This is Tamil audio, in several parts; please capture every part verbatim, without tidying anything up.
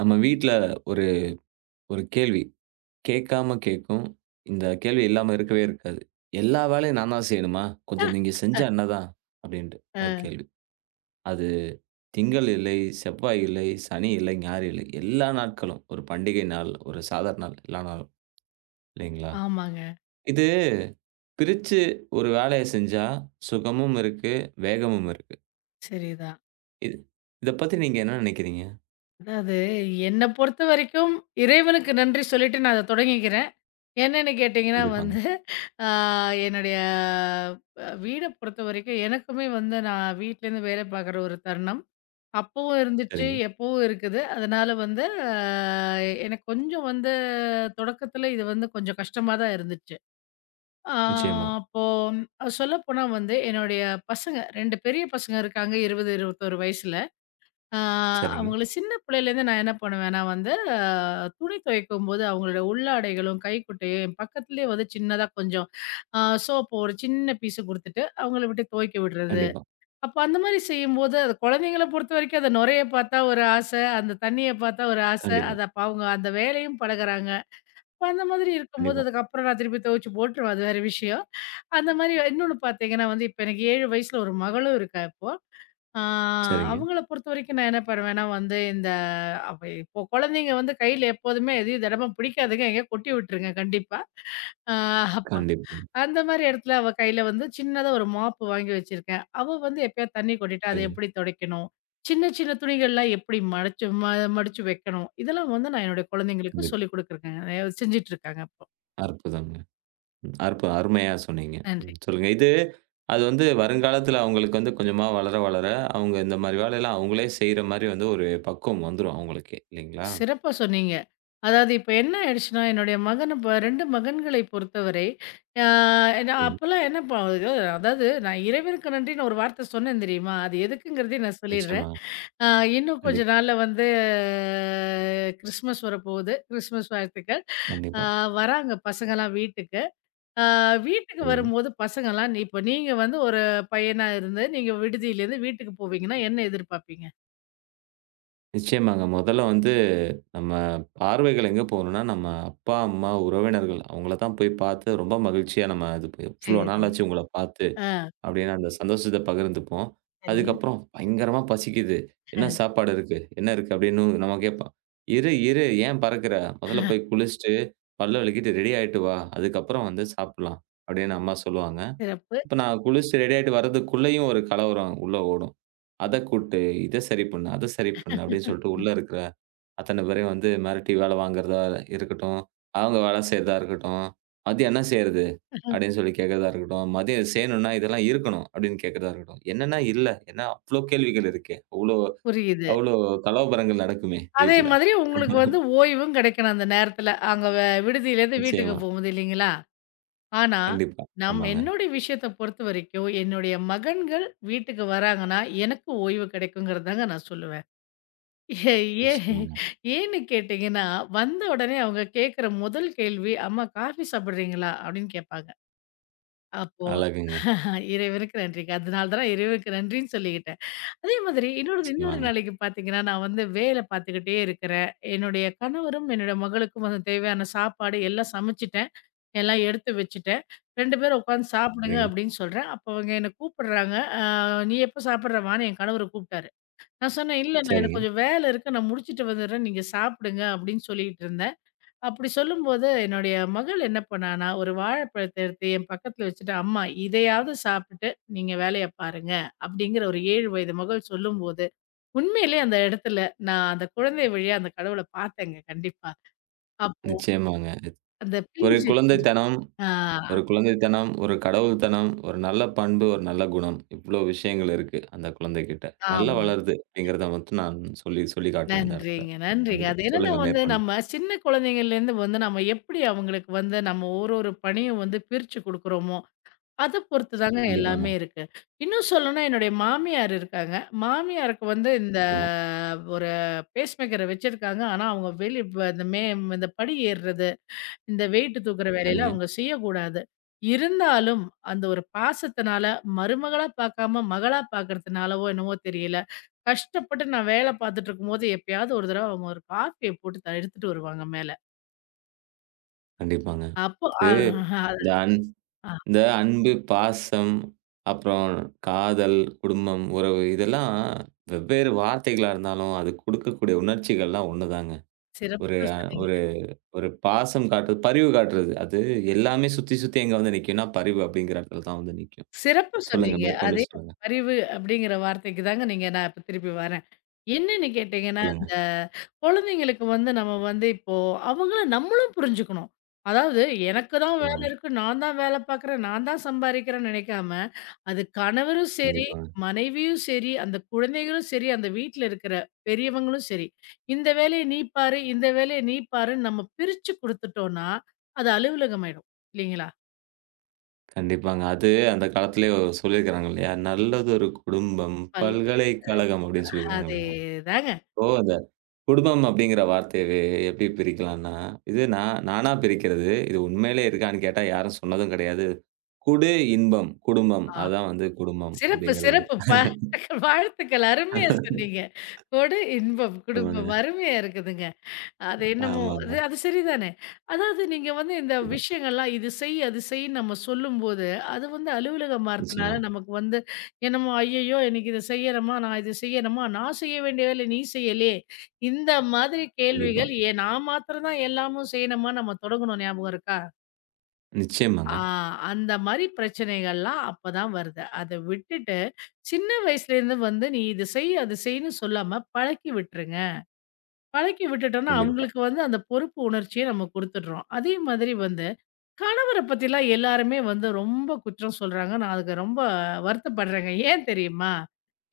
நம்ம வீட்ல ஒரு ஒரு கேள்வி. கேட்காம கேட்கும். இந்த கேள்வி இல்லாம இருக்கவே இருக்காது. "எல்லா வேலையும் நான் தான் செய்யணுமா? கொஞ்சம் நீங்க செஞ்சா என்னதான்?" அப்படின்ட்டு அ ஒரு கேள்வி. அது திங்கள் இல்லை, செவ்வாய் இல்லை, சனி இல்லை, ஞாயிறு இல்லை. எல்லா நாட்களும். ஒரு பண்டிகை நாள், ஒரு சாதாரண நாள், எல்லா நாளும். இல்லைங்களா? ஆமாங்க. இது பிரிச்சு ஒரு வேலைய செஞ்சா சுகமும் இருக்கு, வேகமும் இருக்கு. சரிதான். இது இத பத்தி நீங்க என்ன நினைக்கிறீங்க? அதாவது என்ன பொறுத்த வரைக்கும் இறைவனுக்கு நன்றி சொல்லிட்டு நான் அத தொடங்கிக்கிறேன். என்னன்னு கேட்டீங்கன்னா கண்டிப்பாங்க. வந்து, ஆ என்னுடைய அ வீட பொறுத்தவரைக்கும் எனக்குமே வந்து நான் வீட்லேருந்து வேலை பார்க்குற ஒரு தருணம். அப்பவும் இருந்துச்சு, சரிங்க. எப்பவும் இருக்குது. அதனால வந்து அ எனக்கு கொஞ்சம் வந்து தொடக்கத்தில இது வந்து கொஞ்சம் கஷ்டமா தான் இருந்துச்சு. ஆ நிச்சயமா. அப்போ சொல்லப்போனா வந்து என்னுடைய பசங்க ரெண்டு பெரிய பசங்க இருக்காங்க இருபது, இருபத்து ஒன்று வயசுல. ஆ சரிங்க. அவங்கள சின்ன பிள்ளையிலேருந்து நான் என்ன பண்ணுவேன்னா வந்து, அ துணி துவைக்கும்போது அவங்களோட உள்ளாடைகளும், கைக்குட்டையும் என் பக்கத்துலேயே வந்து சின்னதா கொஞ்சம் அ சோப்பு ஒரு சின்ன பீஸு குடுத்துட்டு அவங்கள விட்டு துவைக்க விடுறது. கண்டிப்பா. அப்ப அந்த மாரி செய்யும்போது அது குழந்தைங்கள பொறுத்தவரைக்கும் அந்த நுரைய பார்த்தா ஒரு ஆச, அந்த தண்ணிய பார்த்தா ஒரு ஆச. கண்டிப்பா. அது அப்ப அவங்க அந்த வேலையும் பழகுறாங்க. அப்ப அந்த மாதிரி இருக்கும்போது கண்டிப்பா. அதுக்கப்புறம் நான் திருப்பி துவைச்சு போட்டுருவேன், அது வேற விஷயம். அந்த மாரி இன்னொன்னு பார்த்தீங்கன்னா வந்து, இப்ப எனக்கு ஏழு வயசுல ஒரு மகளும் இருக்கா இப்போ. ஆ சரிங்க. அவங்கள பொறுத்தவரைக்கும் நான் என்ன பண்ணுவேன்னா வந்து, இந்த அவ இப்போ குழந்தைங்க வந்து கையில எப்போதுமே எதையும் திடமா பிடிக்காதுங்க. எங்கேயா கொட்டி விட்டுருங்க கண்டிப்பா. ஆ அப்ப கண்டிப்பா. அந்த மாரி இடத்துல அவ கையில வந்து சின்னதா ஒரு மாப்பு வாங்கி வச்சிருக்கேன். அவ வந்து எப்பயாவது தண்ணி கொட்டிட்டா அத சரிங்க. எப்படி துடைக்கணும்? சின்ன சின்ன துணிகள்லாம் எப்படி மடச்சு ம மடிச்சு வைக்கணும்? இதெல்லாம் வந்து நான் என்னுடைய குழந்தைங்களுக்கு கண்டிப்பா. சொல்லிக் குடுக்குறேங்க. செஞ்சுட்டு இருக்காங்க இப்போ. அற்புதம்ங்க. ம். அற்புதம். அருமையா சொன்னீங்க. நன்றி. ம். சொல்லுங்க. இது அது வந்து வருங்காலத்துல அவங்களுக்கு வந்து கொஞ்சமா வளர, வளர அவங்க இந்த மாரி வேலையெல்லாம் அவங்களே செய்ற மாரி வந்து ஒரு பக்குவம் வந்துரும் அவங்களுக்கே. இல்லைங்களா? சிறப்பா சொன்னீங்க. அதாவது இப்ப என்ன ஆயிடுச்சுன்னா, என்னுடைய மகன ப ரெண்டு மகன்களை பொறுத்தவரை, ஆ நான் சரிங்க. அப்பலாம் என்ன ப அதாவது நான் இறைவனுக்கு நன்றின்னு ஒரு வார்த்தை சொன்னேன் தெரியுமா? அது எதுக்குங்கிறதையும் நான் நிச்சயமா. சொல்லிடுறேன். ஆ இன்னும் கொஞ்ச கண்டிப்பா, நாள்ல வந்து ஆஹ், கிறிஸ்மஸ் வரப்போகுது. கிறிஸ்மஸ் வாழ்த்துக்கள். ஆ கண்டிப்பா. வராங்க பசங்கலாம் வீட்டுக்கு. ஆ வீட்டுக்கு சரிங்க. வரும்போது பசங்கலாம் இப்ப நீங்க வந்து ஒரு பையனா இருந்து, நீங்க விடுதியிலேருந்து வீட்டுக்கு போவீங்கன்னா, என்ன எதிர்பார்ப்பீங்க? நிச்சயமாங்க. முதல்ல வந்து நம்ம பார்வைகள் எங்க போகணும்னா, நம்ம அப்பா, அம்மா, உறவினர்கள் அவங்கள தான் போய் பார்த்து ரொம்ப மகிழ்ச்சியா நம்ம இது எவ்வளோ சரி. நாளாச்சு உங்கள பார்த்து ஆ அப்படின்னு அந்த சந்தோஷத்த பகிர்ந்துப்போம். சரிங்க. அதுக்கப்புறம் பயங்கரமா பசிக்குது. என்ன சாப்பாடு இருக்கு? என்ன இருக்கு? அப்படின்னு நம்ம கேட்போம். இரு, இரு ஏன் பறக்குற? முதல்ல போய் குளிச்சுட்டு, பல் விளக்கிட்டு ரெடி ஆயிட்டு வா. அதுக்கப்புறம் வந்து சாப்பிடலாம் அப்படின்னு அம்மா சொல்லுவாங்க. சிறப்பு. இப்ப நான் குளிச்சுட்டு ரெடி ஆயிட்டு வர்றதுக்குள்ளேயும் ஒரு கலவரம் உள்ள ஓடும். அத கூட்டு, இத சரி பண்ணு, அத சரி பண்ணு அப்படின்னு சொல்லிட்டு உள்ள இருக்கிற அத்தன பேரையும் வந்து மிரட்டி வேலை வாங்குறதா இருக்கட்டும், அவங்க வேலை செய்றதா இருக்கட்டும், "மதியம் என்ன செய்றது?" அப்படின்னு சொல்லி கேட்கிறதா இருக்கட்டும், "மதியம் இது செய்யணும்னா இதெல்லாம் இருக்கணும்" அப்படின்னு கேட்கிறதா இருக்கட்டும். என்னன்னா இல்ல. ஏன்னா அவ்ளோ கேள்விகள் இருக்கே. அவ்ளோ புரியுது. அவ்ளோ கலவரங்கள் நடக்குமே அதே வீட்ல. மாதிரி உங்களுக்கு வந்து ஓய்வும் கிடைக்கணும் அந்த நேரத்தில. அங்க வ விடுதியிலேருந்து வீட்டுக்கு நிச்சயமா. போம்போது இல்லைங்களா? ஆனா, கண்டிப்பா. நம் ஆமாங்க. என்னுடைய விஷயத்த பொறுத்த வரைக்கும், என்னுடைய மகன்கள் வீட்டுக்கு வராங்கன்னா, எனக்கு ஓய்வு கிடைக்குங்கிறது தாங்க நான் சொல்லுவேன். ஏ ஏ நிச்சயமாங்க. ஏன்னு கேட்டீங்கன்னா, வந்த உடனே அவங்க கேட்கிற முதல் கேள்வி, "அம்மா காஃபி சாப்பிடுறீங்களா?" அப்படின்னு கேட்பாங்க. அப்போ அழகுங்க. அஹ், இறைவனுக்கு நன்றிங்க. அதனால தான் இறைவனுக்கு நன்றின்னு சொல்லிக்கிட்டேன். அதே மாதிரி இன்னொரு இன்னொரு நிச்சயமாங்க. நாளைக்கு பார்த்தீங்கன்னா, நான் வந்து வேல பார்த்துக்கிட்டே இருக்கிறேன். என்னுடைய கணவரும், என்னுடைய மகளுக்கும் வந்து தேவையான சாப்பாடு எல்லாம் சமைச்சுட்டேன். எல்லாம் எடுத்து வச்சுட்டேன். ரெண்டு பேரும் உட்காந்து சாப்பிடுங்க சரிங்க. அப்படின்னு சொல்றேன். அப்போ அவங்க என்ன கூப்பிடுறாங்க. "அ நீ எப்போ சாப்பிடுற வான்னு" என் கணவர் கூப்பிட்டாரு. நான் சொன்னேன், "இல்ல நான் சரிங்க. எனக்கு கொஞ்சம் வேலை இருக்கு. நான் முடிச்சுட்டு வந்துடுறேன். நீங்க சாப்பிடுங்க" அப்படின்னு சொல்லிட்டு இருந்தேன். அப்படி சொல்லும்போது என்னுடைய மகள் என்ன பண்ணான்னா, ஒரு வாழைப்பழத்த எடுத்து என் பக்கத்துல வச்சுட்டு, "அம்மா இதையாவது சாப்பிட்டுட்டு நீங்க வேலைய பாருங்க" அப்படிங்கிற ஒரு ஏழு வயது மகள் சொல்லும்போது உண்மையிலே அந்த இடத்துல, நான் அந்த குழந்தை வழியா அந்த கடவுள பார்த்தேங்க கண்டிப்பா. அப்போ நிச்சயமாங்க. அந்த ஒரு பிஞ்சு பிஞ்சு- குழந்தைத்தனம் ஆ ஒரு குழந்தைத்தனம், ஒரு கடவுள்த்தனம், ஒரு நல்ல பண்பு, ஒரு நல்ல குணம். இவ்ளோ விஷயங்கள் இருக்கு அந்த குழந்தைகிட்ட. நல்லா ஆமா. வளருது அப்படிங்கிறத மட்டும் நான் சொல்லி சொல்லி காட்டுவேன் அந்த இடத்துல. நன்றிங்க, நன்றிங்க. கண்டிப்பா. அது என்னன்னா சொல்லுங்க வந்து மேற்கொண்டு. நம்ம சின்ன குழந்தைங்கள்லேருந்து வந்து நம்ம எப்படி அவங்களுக்கு வந்து நம்ம ஒரு ஒரு பணியும் வந்து பிரிச்சு குடுக்குறோமோ, அத பொறுத்து தாங்க எல்லாமே கண்டிப்பாங்க. இருக்கு. இன்னும் சொல்லணும்னா என்னுடைய மாமியார் இருக்காங்க. மாமியாருக்கு வந்து இந்த நிச்சயமா. ஒரு பேஸ்மேக்கர வச்சிருக்காங்க. ஆனா அவங்க வெளி இந்த மே இந்த படி ஏறுறது இந்த வெயிட் தூக்குற வேலையில சரிங்க. அவங்க செய்யக்கூடாது. இருந்தாலும், அந்த ஒரு பாசத்தினால மருமகளா பார்க்காம மகளா பார்க்கறதுனாலவோ என்னவோ தெரியல, கஷ்டப்பட்டு நான் வேலை பார்த்துட்டு இருக்கும்போது எப்பயாவது ஒரு தடவ அவங்க ஒரு காஃபிய போட்டு த எடுத்துட்டு வருவாங்க மேல. கண்டிப்பாங்க. அப்போ அ இது அது இந்த அன் ஆ இந்த அன்பு, பாசம், அப்புறம் காதல், குடும்பம், உறவு இதெல்லாம் வெவ்வேறு வார்த்தைகளா இருந்தாலும், அது குடுக்கக்கூடிய உணர்ச்சிகள்லாம் ஒண்ணுதாங்க. ஒரு சிறப்பா அ சொன்னீங்க. ஒரு பாசம் காட்டுறது, பரிவு காட்டுறது. அது எல்லாமே சுத்தி, சுத்தி எங்க வந்து நிக்கும்னா, பரிவு அப்படிங்கிற இடத்துல தான் வந்து நிக்கும். சிறப்பா சொல்லுங்க, சொன்னீங்க. மேற்கொண்டு அதே சொல்லுங்க. அறிவு அப்படிங்கிற வார்த்தைக்கு தாங்க நீங்க நான் இப்ப திருப்பி வரேன். என்னன்னு கேட்டீங்கன்னா, சொல்லுங்க. இந்த குழந்தைங்களுக்கு வந்து நம்ம வந்து இப்போ அவங்கள நம்மளும் புரிஞ்சுக்கணும். அதாவது எனக்கு தான் வேலை நிச்சயமாங்க. இருக்கு, நான் தான் வேலை பார்க்குறேன், நான் தான் சம்பாரிக்கிறேன்னு நினைக்காம, அது கணவரும் சரி, கண்டிப்பாங்க. மனைவியும் சரி, அந்த குழந்தைகளும் சரி, அந்த வீட்ல இருக்கிற பெரியவங்களும் சரி, இந்த வேலைய நீ பாரு, இந்த வேலைய நீ பாருன்னு நம்ம பிரிச்சு குடுத்துட்டோம்னா, அது அலுவலகம் ஆயிடும். இல்லைங்களா? கண்டிப்பாங்க. அது அந்த காலத்திலேயே சொல்லியிருக்கிறாங்க இல்லையா? நல்லது ஒரு குடும்பம், பல்க பல்கலைக்கழகம் அப்படின்னு சொல்லியிருக்காங்க இல்லையா? அதேதாங்க. இப்போ அந்த குடும்பம் அப்படிங்கிற வார்த்தையவே எப்படி பிரிக்கலாம்னா, இது நான் நானா பிரிக்கிறது. இது உண்மையிலே இருக்கான்னு கேட்டா யாரும் சொன்னதும் கிடையாது. குடு இன்பம், குடும்பம். அதான் வந்து குடும்பம் சிறப்பு, அப்படிங்கிறது. சிறப்பு. பாராட்டுக்கள், வாழ்த்துக்கள். அருமையா சொன்னீங்க. கொடை இன்பம், குடும்பம். ஆமாங்க. அருமையா இருக்குதுங்க. அது என்னமோ ஆமாங்க. அது அது சரிதானே. அதாவது நீங்க வந்து இந்த கண்டிப்பா. விஷயங்கள்லாம் இது செய், அது செய்ன்னு நம்ம சொல்லும்போது, அது வந்து அலுவலகம் நிச்சயமா. மாறுத்துனால நமக்கு வந்து என்னமோ, "ஐயய்யோ! எனக்கு இத செய்யணுமா? நான் இத செய்யணுமா? நான் செய்ய வேண்டிய வேலைய நீ செய்யலயே!" இந்த மாதிரி கண்டிப்பா. கேள்விகள், "ஏன் நான் மாத்திரம் தான் எல்லாமும் செய்யணுமா?" நம்ம தொடங்குனோம் ஞாபகம் இருக்கா? நிச்சயமாங்க. ஆ அந்த மாரி பிரச்சனைகள்லாம் அப்பதான் வருது. அத விட்டுட்டு, சின்ன வயசுலேருந்து வந்து நீ இது செய், அது செய்ன்னு சொல்லாம பழக்கி விட்டுருங்க. பழக்கி விட்டுட்டோம்னா, கண்டிப்பா. அவங்களுக்கு வந்து அந்த பொறுப்பு உணர்ச்சிய நம்ம குடுத்துடுறோம். அதே மாதிரி வந்து, கணவர பத்திலாம் எல்லாருமே வந்து ரொம்ப குற்றம் சொல்றாங்க. நான் அதுக்கு ரொம்ப வருத்தப்படுறேங்க. ஏன் தெரியுமா?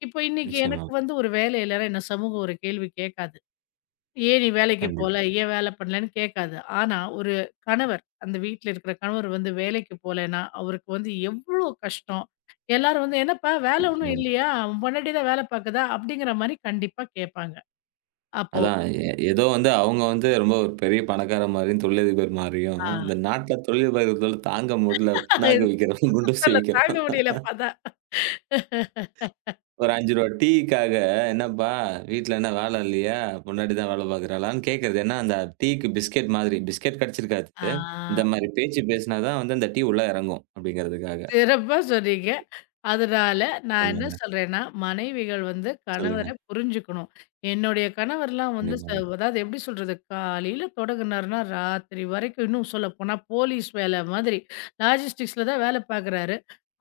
இப்போ இன்னைக்கு நிச்சயமா. எனக்கு வந்து ஒரு வேலை இல்லன்னா, என்ன சமூகம் ஒரு கேள்வி கேட்காது. ஏன் நீ வேலைக்கு போல? கண்டிப்பா. ஏன் வேலை பண்ணலன்னு கேட்காது. ஆனா, ஒரு கணவர் அந்த வீட்ல இருக்கிற கணவர் வந்து வேலைக்கு போலன்னா, அவருக்கு வந்து எவ்ளோ கஷ்டம். எல்லாரும் வந்து "என்னப்பா வேலை ஒண்ணும் நிச்சயமா. இல்லையா? உன் பொண்டாட்டி தான் வேலை பாக்குதா?" அப்படிங்கிற மாரி கண்டிப்பா கேட்பாங்க. அப்போ அதான் எ ஏதோ வந்து அவங்க வந்து ரொம்ப ஒரு பெரிய பணக்கார மாரியும், தொழிலதிபர் மாரியும், ஆ இந்த நாட்ல தொழிலதிபர்கள் தாங்க முடியல புண்ணாக்கு இது விக்கிறவன், குண்டூசி சொல்ல தாங்க விக்கிறவன் முடியலப்பா அதான். ஒரு ரூ. ஐந்து டீக்காக "என்னப்பா வீட்ல என்ன வேல இல்லையா? பொண்டாட்டி தான் வேல பார்க்குறாளான்னு" கேட்கறது. ஏன்னா அந்த டீக்கு பிஸ்கட் மாதிரி. பிஸ்கட் கிடைச்சிருக்காது. ஆ இந்த மாரி பேச்சு பேசினா தான் வந்து அந்த டீ உள்ள இறங்கும் அப்படிங்கிறதுக்காக. சிறப்பா சொன்னீங்க. அதனால நான் என்ன ஆமாங்க. சொல்றேன்னா, மனைவிகள் வந்து கணவர சொல்லுங்க. புரிஞ்சுக்கணும். என்னுடைய கணவர்லாம் வந்து ச கண்டிப்பாங்க. அதாவது எப்படி சொல்றது, காலையில தொடங்குனாருன்னா, ராத்திரி வரைக்கும் இன்னும் சொல்லப்போனா போலீஸ் வேலை மாதிரி, லாஜிஸ்டிக்ஸ்ல தான் வேலை பார்க்குறாரு.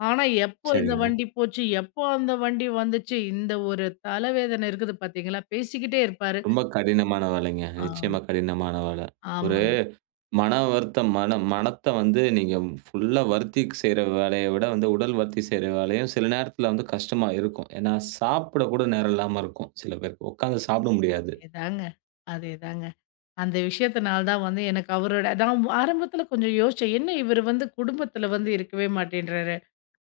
ஆனா, எப்போ இந்த சரிங்க. வண்டி போச்சு, எப்போ அந்த வண்டி வந்துச்சு, இந்த ஒரு தலைவேதனை இருக்குது பார்த்தீங்களா, பேசிக்கிட்டே இருப்பாரு. ரொம்ப கடினமான வேலைங்க. ஆ. நிச்சயமா கடினமான வேல. ஒரு ஆமாங்க. மன வருத்தம், மன மனத்த வந்து நீங்க ஃபுல்லா வருத்தி செய்ற வேலைய விட வந்து, உடல் வருத்தி செய்ற வேலையும் சில நேரத்துல வந்து கஷ்டமா இருக்கும். ஏன்னா, சாப்பிட கூட நேரம் இல்லாம இருக்கும் சில பேருக்கு. உட்கார்ந்து சாப்பிட முடியாது. அதேதாங்க, அதேதாங்க. அந்த விஷயத்தினால தான் வந்து எனக்கு அவரோட நான் ஆரம்பத்தில கொஞ்சம் யோசிச்சேன். என்ன இவரு வந்து குடும்பத்தில வந்து இருக்கவே மாட்டேன்றாரு.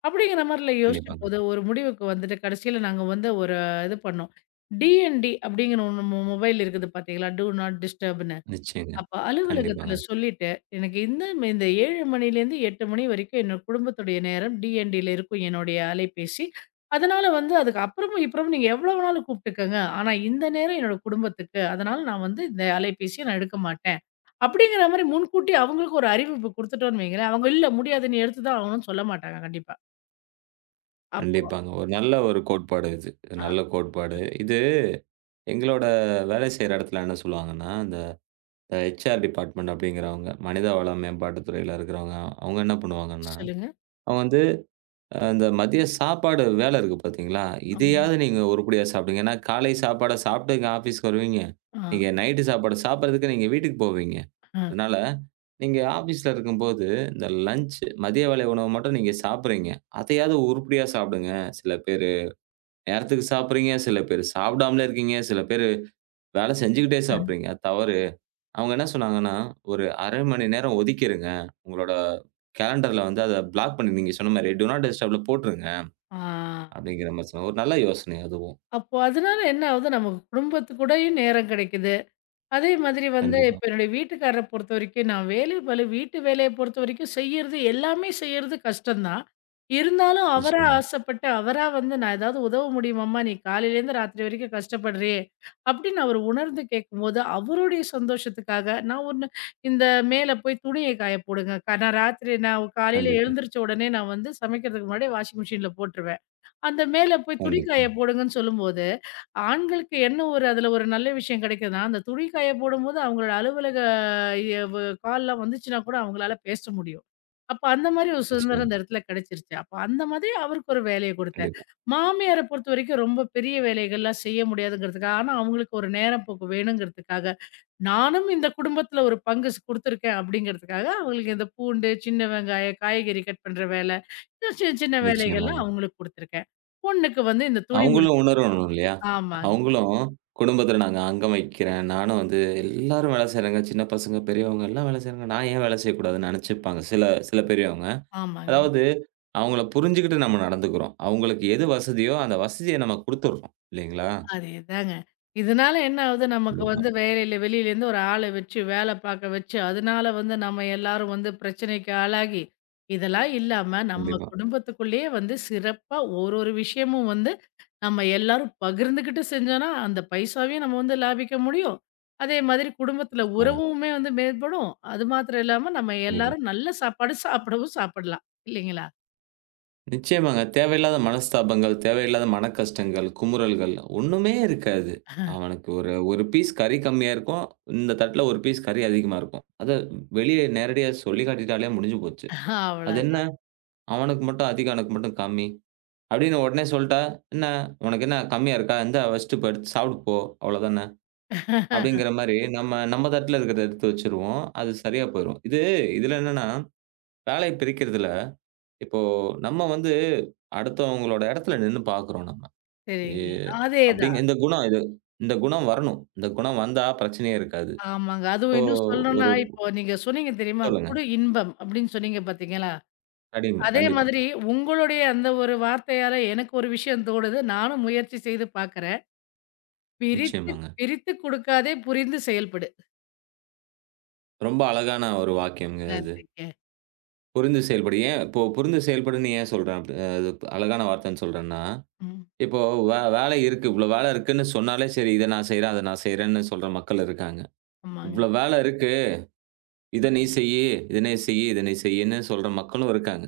அப்படிங்கிற மாரில கண்டிப்பாங்க. யோசிச்சபோது, ஒரு முடிவுக்கு வந்துட்டு கடைசியில நாங்க வந்து ஒரு இது பண்ணோம். டிஎன்டி அப்படிங்கிற ஒண்ணு மொ மொபைல் இருக்குது பார்த்தீங்களா? டூ நாட் டிஸ்டர்ப்ன்னு. நிச்சயங்க. அப்ப அலுவலகத்தில கண்டிப்பாங்க, சொல்லிட்டு, எனக்கு இந்த ம- இந்த ஏழு மணிலேருந்து எட்டு மணி வரைக்கும் என்னோட குடும்பத்துடைய நேரம் டிஎன்டில இருக்கும் என்னுடைய அலைபேசி. அதனால வந்து அதுக்கு அப்புறமும், இப்புறமும் நீங்க எவ்வளோ வேணாலும் கூப்பிட்டுக்கங்க. ஆனா இந்த நேரம் என்னோட குடும்பத்துக்கு. அதனால நான் வந்து இந்த அலைபேசிய நான் எடுக்க மாட்டேன். அப்படிங்கிற மாரி முன்கூட்டி அவங்களுக்கு ஒரு அறிவிப்பு குடுத்துட்டோம்ன்னு வைங்களேன், அவங்க இல்ல முடியாது நீ எடுத்து தான் ஆகணும்னு சொல்ல மாட்டாங்க கண்டிப்பா. அப் கண்டிப்பாங்க. ஒரு நல்ல ஒரு கோட்பாடு இது. இது ஆ, நல்ல கோட்பாடு. இது எங்களோட வேலை செய்ற இடத்துல என்ன சொல்லுவாங்கன்னா, இந்த ஹெச்ஆர் டிபார்ட்மெண்ட் அப்படிங்கிறவங்க, மனிதவள மேம்பாட்டுத் துறையில இருக்கிறவங்க, அவங்க என்ன பண்ணுவாங்கன்னா, சொல்லுங்க. அவங்க வந்து அ அந்த மதிய சாப்பாடு வேலை இருக்கு பார்த்தீங்களா, ஆமா. இதையாவது நீங்க உருப்படியா சாப்பிடுங்க. ஏன்னா காலை சாப்பாட சாப்பிட்டு இங்க ஆஃபீஸ்க்கு வருவீங்க. ஆ, நீங்க நைட்டு சாப்பாடு சாப்பிடுறதுக்கு நீங்க வீட்டுக்கு போவீங்க. ஆ, அதனால நீங்க ஆஃபீஸ்ல இருக்கும்போது, இந்த லஞ்ச் மதிய வேலை உணவு மட்டும் நீங்க சாப்பிடுறீங்க. அதையாவது உருப்படியா சாப்பிடுங்க. சில பேரு நேரத்துக்கு சாப்பிடுறீங்க, சில பேரு சாப்பிடாமலே இருக்கீங்க, சில பேரு வேலை செஞ்சுக்கிட்டே சாப்பிடுறீங்க. அது தவறு. அவங்க என்ன சொன்னாங்கன்னா, "ஒரு அரை மணி நேரம் ஒதுக்கிருங்க. உங்களோட கேலண்டர்ல வந்து அத பிளாக் பண்ணி" நீங்க சொன்ன மாரி "டூ நாட் டிஸ்டர்ப்ல" போட்டுருங்க. ஆ. அப்படிங்கிற மாரி சொல் ஒரு நல்ல யோசனை அதுவும். அப்போ அதனால என்ன ஆகுது? நமக்கு குடும்பத்து கூடயும் நேரம் கிடைக்குது. அதே மாதிரி வந்து கண்டிப்பா. இப்ப என்னுடைய வீட்டுக்காரர பொறுத்தவரைக்கும், நான் வேலை பளு வீட்டு வேலைய பொறுத்தவரைக்கும் செய்யறது எல்லாமே செய்யறது கஷ்டம் தான். இருந்தாலும் அவரா நிச்சயமா. ஆசைப்பட்டு, அவரா வந்து "நான் ஏதாவது உதவ முடியுமாம்மா? நீ காலையிலேருந்து ராத்திரி வரைக்கும் கஷ்டப்படுறியே!" அப்படின்னு அவர் உணர்ந்து கேட்கும்போது, அவருடைய சந்தோஷத்துக்காக நான் ஒண்ணு இந்த மேல போய் துணிய காய போடுங்க. க நான் ராத்திரி நான் காலையில கண்டிப்பா. எழுந்திரிச்ச உடனே நான் வந்து சமைக்கிறதுக்கு முன்னாடி வாஷிங் மிஷின்ல போட்டுருவேன். அந்த மேல போய் துணி காய கண்டிப்பா. போடுங்கன்னு சொல்லும்போது, ஆண்களுக்கு என்ன ஒரு அதில ஒரு நல்ல விஷயம் கிடைக்குதுன்னா, அந்த துணி காய போடும்போது அவங்களோட அலுவலக எவு கால்லாம் வந்துச்சுன்னா கூட அவங்களால பேச முடியும். அப்ப அந்த மாரி ஒரு சுதந்திரம் நிச்சயமா. இந்த இடத்துல கிடைச்சிருச்சு. அப்ப அந்த மாதிரி அவருக்கு ஒரு வேலைய குடுத்தேன். கண்டிப்பா. மாமியார பொறுத்தவரைக்கும் ரொம்ப பெரிய வேலைகள்லாம் செய்ய முடியாதுங்கிறதுக்காக, ஆனா அவங்களுக்கு ஒரு நேரம் போக்கு வேணுங்கிறதுக்காக நானும் இந்த குடும்பத்துல ஒரு பங்கு ஸ் குடுத்துருக்கேன் அப்படிங்கிறதுக்காக, அவங்களுக்கு இந்த பூண்டு, சின்ன வெங்காயம், காய்கறி கட் பண்ற வேலை, இன்னும் சின்ன சின்ன நிச்சயமாங்க. வேலைகள்லாம் அவங்களுக்கு குடுத்துருக்கேன். பொண்ணுக்கு வந்து இந்த துணி மடிச்சு அவங்களும் உணரணும் இல்லையா? ஆமாங்க, அவங்களும் குடும்பத்தில நாங்க அங்கம் வகிக்கிறேன். நானும் வந்து எல்லாரும் வேலை செய்றாங்க. சின்ன பசங்க, பெரியவங்க எல்லாம் வேலை செய்றாங்க. நான் ஏன் வேலை செய்யக்கூடாதுன்னு நெனச்சுப்பாங்க. சில சில பெரியவங்க. ஆமாங்க. அதாவது அவங்கள புரிஞ்சுகிட்டு நம்ம நடந்துக்கிறோம். அவங்களுக்கு எது வசதியோ அந்த வசதிய நம்ம குடுத்துடுறோம். இல்லைங்களா? அதேதாங்க. இதனால என்ன ஆகுது, நமக்கு கண்டிப்பா, வந்து வேலையில வெளியிலேருந்து ஒரு ஆள வச்சு வேலை பார்க்க வச்சு, அதனால வந்து நம்ம எல்லாரும் வந்து பிரச்சனைக்கு ஆளாகி, இதெல்லாம் இல்லாம நம்ம கண்டிப்பா. குடும்பத்துக்குள்ளேயே வந்து சிறப்பா ஒரு ஒரு விஷயமும் வந்து நம்ம எல்லாரும் பகிர்ந்துகிட்டு செஞ்சோன்னா, அந்த பைசாவையும் நம்ம வந்து லாபிக்க முடியும். அதே மாதிரி குடும்பத்தில ஆ, உறவுமே வந்து மேம்படும். அது மாத்திரம் இல்லாம நம்ம கண்டிப்பா. எல்லாரும் நல்ல சாப்பாடு சாப்பிடவும் சாப்பிடலாம். இல்லைங்களா? நிச்சயமாங்க. தேவையில்லாத மனஸ்தாபங்கள், தேவையில்லாத மனக்கஷ்டங்கள், குமுறல்கள் ஒண்ணுமே இருக்காது. அவனுக்கு ஒரு 1 பீஸ் கறி கம்மியா இருக்கும். இந்த தட்டுல ஒரு பீஸ் கறி அதிகமா இருக்கும். அத வெளிய நேரடியா சொல்லி காட்டிட்டாலே முடிஞ்சு போச்சு. அது என்ன அவ்வளதான். "அவனுக்கு மட்டும் அதிகம், எனக்கு மட்டும் கம்மி" அப்படின்னு உடனே சொல்ட்டா, "என்ன உனக்கு என்ன கம்மியா இருக்கா? இந்தா வச்சுட்டு போ எடுத்து சாப்பிட்டு போ. அவ்வளோதானே." அப்படிங்கிற மாரி நம்ம நம்ம தட்டுல இருக்கிறத எடுத்து வச்சுருவோம். அது சரியா போயிரும். இது இதுல என்னன்னா வேலைய பிரிக்கிறதில்ல. இப்போ நம்ம வந்து அடுத்தவங்களோட இடத்துல நின்னு பார்க்குறோம் நம்ம. எ சரிங்க. அப்படிங்க அதேதான். இந்த குணம் இது இந்த குணம் வரணும். இந்த குணம் வந்தா பிரச்சனையே இருக்காது. ஆமாங்க. அதுவும் இப்போ இன்னும் சொல்லணும்னா, ஒரு இப்போ நீங்க சொன்னீங்க தெரியுமா? சொல்லுங்க. "குடு இன்பம்" அப்படின்னு சொன்னீங்க பார்த்தீங்களா? கண்டிப்பா, அதே கண்டிப்பா. மாதிரி உங்களுடைய அந்த ஒரு வார்த்தையால எனக்கு ஒரு விஷயம் தோணுது. நானும் முயற்சி செய்து பார்க்குறேன். "பிரித்து நிச்சயமாங்க. பிரித்துக் கொடுக்காதே புரிந்து செயல்படு." ரொம்ப அழகான ஒரு வாக்கியம்ங்க அது. நன்றிங்க. புரிந்து செயல்படு. ஏன் இப்போ புரிந்து செயல்படுன்னு ஏன் சொல்றேன் அப் அது அழகான வார்த்தைன்னு சொல்றேன்னா, ம். இப்போ வே வேலை இருக்கு. இவ்வளோ வேலை இருக்குன்னு சொன்னாலே சரி, இத நான் செய்றேன், அத நான் செய்றேன்னு சொல்ற மக்கள் இருக்காங்க. ஆமாங்க. இவ்வளோ வேலை இருக்கு. இத நீ செய்யி, இத நீ செய்யி, இத நீ செய்யின்னு சொல்ற மக்களும் இருக்காங்க.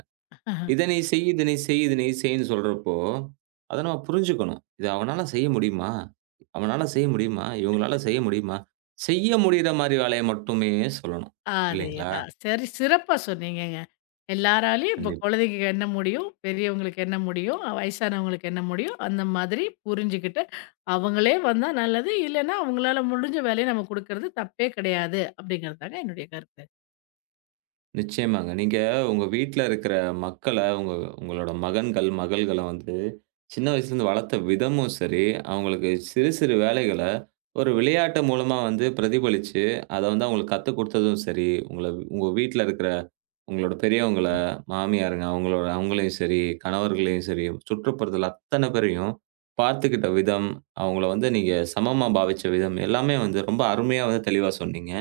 ஆஹா. இதனை செய், இதனை செய், இதனை செய்ன்னு சொல்றப்போ, அத நம்ம புரிஞ்சுக்கணும். இத அவனால செய்ய முடியுமா? அவனால செய்ய முடியுமா? இவங்களால செய்ய முடியுமா? செய்ய முடியிற மாரி வேலைய மட்டுமே சொல்லணும். இல்லைங்களா? அதேதான். சரி சிறப்பா சொன்னீங்கங்க. எல்லாராலயும் இப்போ கண்டிப்பா. குழந்தைக்கு என்ன முடியும், பெரியவங்களுக்கு என்ன முடியும், அஹ் வயசானவங்களுக்கு என்ன முடியும், அந்த மாதிரி புரிஞ்சுகிட்டு, அவங்களே வந்தா நல்லது, இல்லன்னா அவங்களால முடிஞ்ச வேலைய நம்ம குடுக்கறது தப்பே கிடையாது, அப்படிங்கிறது தாங்க என்னுடைய கருத்து. நிச்சயமாங்க. நீங்க உங்க வீட்ல இருக்கிற மக்கள, உங்க உங்களோட மகன்கள், மகள்கள வந்து சின்ன வயசுலேருந்து வளர்த்த விதமும் சரி, அவங்களுக்கு சிறு சிறு வேலைகள ஒரு விளையாட்டு மூலமா வந்து பிரதிபலிச்சு, அத வந்து அவங்களுக்கு கத்துக் குடுத்ததும் சரி, உங்கள உங்க வீட்ல இருக்கிற உங்களோட பெரியவங்கள, மாமியாருங்க அவங்களோட அவங்களையும் சரி, கணவர்களையும் சரி, சுற்றுப்புறத்தில அத்தன பேரையும் பார்த்துக்கிட்ட விதம், அவங்கள வந்து நீங்க சமமா பாவிச்ச விதம் எல்லாமே வந்து ரொம்ப அருமையா வந்து தெளிவா சொன்னீங்க.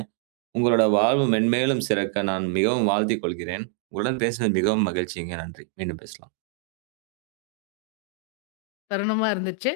உங்களோட வாழ்வு மென்மேலும் சிறக்க நான் மிகவும் வாழ்த்திக் கொள்கிறேன். உங்களுடன் பேசினது மிகவும் மகிழ்ச்சிங்க. நன்றி. மீண்டும் பேசலாம். தருணமா இருந்துச்சு.